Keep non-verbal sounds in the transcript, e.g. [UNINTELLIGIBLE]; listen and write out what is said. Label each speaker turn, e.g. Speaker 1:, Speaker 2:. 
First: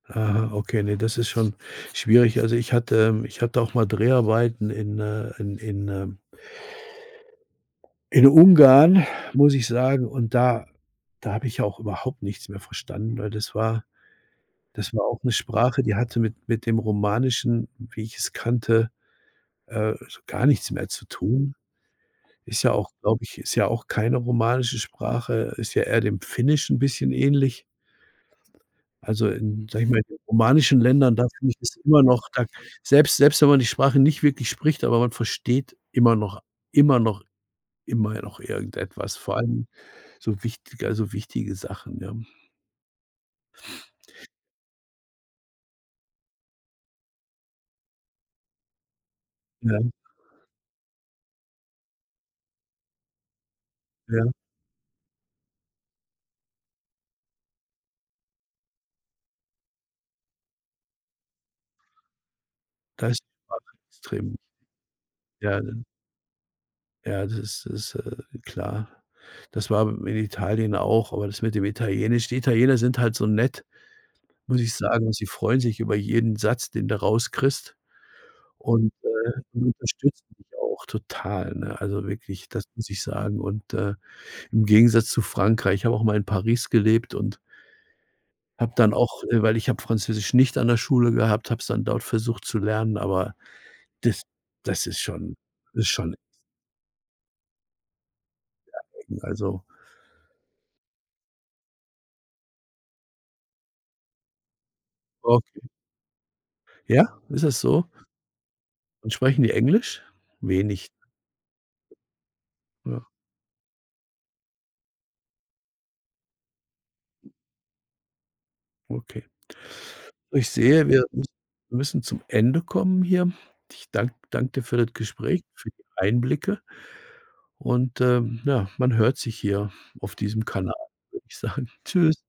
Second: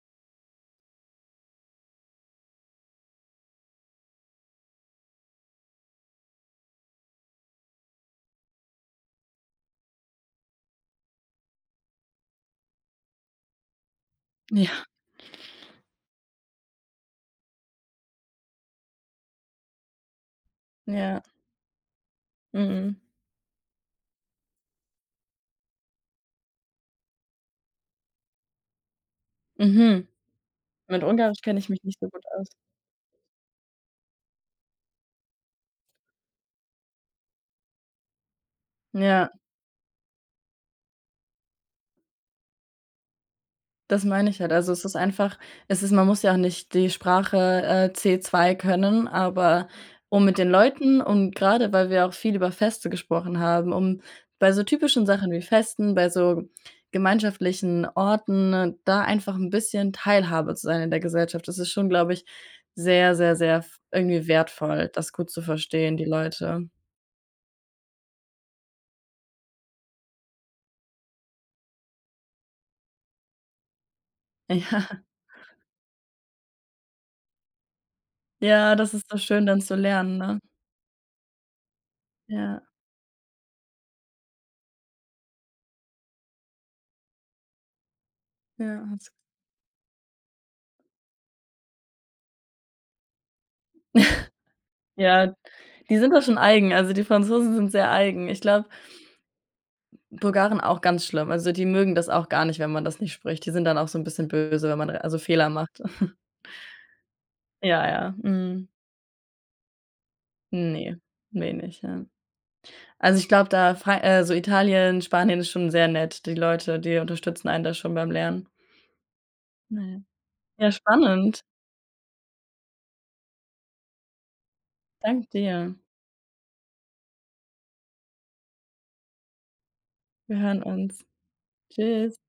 Speaker 1: Aha, okay, ne, das ist schon schwierig. Also ich hatte ähm, ich hatte auch mal Dreharbeiten in äh, in in, ähm in Ungarn, muss ich sagen und da da habe ich auch überhaupt nichts mehr verstanden, weil das war
Speaker 2: Ja.
Speaker 1: das war auch 'ne Sprache, die hatte mit mit dem Romanischen, wie ich's kannte, äh, so gar nichts mehr zu
Speaker 2: Ja.
Speaker 1: tun. Ist ja auch
Speaker 2: Mhm.
Speaker 1: glaube ich, ist ja auch keine romanische Sprache, ist ja eher dem Finnischen 'n bisschen ähnlich. Also in- sage ich mal- in
Speaker 2: Mhm.
Speaker 1: den romanischen
Speaker 2: Mit
Speaker 1: Ländern, da
Speaker 2: Ungarisch
Speaker 1: finde ich
Speaker 2: kenne ich
Speaker 1: das
Speaker 2: mich nicht
Speaker 1: immer
Speaker 2: so gut
Speaker 1: noch da
Speaker 2: aus.
Speaker 1: selbst selbst wenn man die Sprache nicht wirklich spricht, aber man versteht immer noch immer noch immerhin noch irgendetwas,
Speaker 2: Ja.
Speaker 1: vor allem so wichtig also wichtige Sachen, ja?
Speaker 2: Das meine ich halt. Also, es ist einfach es ist man muss ja auch nicht die Sprache, äh, C2 können, aber
Speaker 1: Ja.
Speaker 2: um mit den Leuten und grade weil wir auch viel über Feste gesprochen haben, um
Speaker 1: Ja.
Speaker 2: bei so typischen Sachen wie Festen, bei so gemeinschaftlichen Orten, da einfach 'n bisschen Teilhabe zu sein in der Gesellschaft. Das ist schon, glaube ich,
Speaker 1: Da
Speaker 2: sehr,
Speaker 1: ist
Speaker 2: sehr,
Speaker 1: die
Speaker 2: sehr
Speaker 1: Sprache
Speaker 2: f irgendwie
Speaker 1: extrem.
Speaker 2: wertvoll, das gut zu
Speaker 1: Ja, ne?
Speaker 2: verstehen die Leute.
Speaker 1: Ja, das ist ist, äh, klar. Das war in Italien auch, aber das mit dem Italienisch die Italiener sind halt so nett, muss ich
Speaker 2: Ja.
Speaker 1: sagen. Sie freuen sich über jeden Satz, den du rauskriegst
Speaker 2: Ja,
Speaker 1: und,
Speaker 2: das ist
Speaker 1: äh,
Speaker 2: doch schön
Speaker 1: die
Speaker 2: dann zu lernen,
Speaker 1: unterstützen
Speaker 2: ne?
Speaker 1: dich auch total, ne? Also wirklich,
Speaker 2: Ja.
Speaker 1: das muss ich sagen und, äh im Gegensatz zu Frankreich, ich habe auch mal in Paris gelebt und habe
Speaker 2: Ja,
Speaker 1: dann
Speaker 2: hat's.
Speaker 1: auch äh, weil ich habe Französisch nicht an der Schule gehabt, habe es dann dort versucht zu lernen, aber das
Speaker 2: [CHUCKLES]
Speaker 1: das ist
Speaker 2: Ja,
Speaker 1: schon ist
Speaker 2: die sind
Speaker 1: schon
Speaker 2: da schon eigen. Also die Franzosen sind sehr eigen. Ich glaube
Speaker 1: [UNINTELLIGIBLE] also
Speaker 2: Bulgaren auch ganz schlimm. Also, die mögen das auch gar nicht, wenn man das nicht spricht. Die sind dann auch so 'n bisschen böse, wenn man also Fehler
Speaker 1: Okay.
Speaker 2: macht. [CHUCKLES]
Speaker 1: Ja, ist das so?
Speaker 2: Ja, ja, mhm.
Speaker 1: Und sprechen die Englisch? Wenig.
Speaker 2: Ne, wenig, ja.
Speaker 1: Ja.
Speaker 2: Also, ich glaube da, Fra äh, so Italien, Spanien ist schon sehr nett. Die Leute, die unterstützen einen da schon beim Lernen.
Speaker 1: Okay.
Speaker 2: Mhm.
Speaker 1: Ich
Speaker 2: Ja,
Speaker 1: sehe, wir müss
Speaker 2: spannend.
Speaker 1: müssen zum Ende kommen hier. Ich danke danke dir für das
Speaker 2: Danke
Speaker 1: Gespräch, für
Speaker 2: dir.
Speaker 1: die Einblicke und, ähm, ja, man hört sich hier auf
Speaker 2: Wir
Speaker 1: diesem
Speaker 2: hören
Speaker 1: Kanal,
Speaker 2: uns.
Speaker 1: würde ich sagen. Tschüss.
Speaker 2: Tschüss.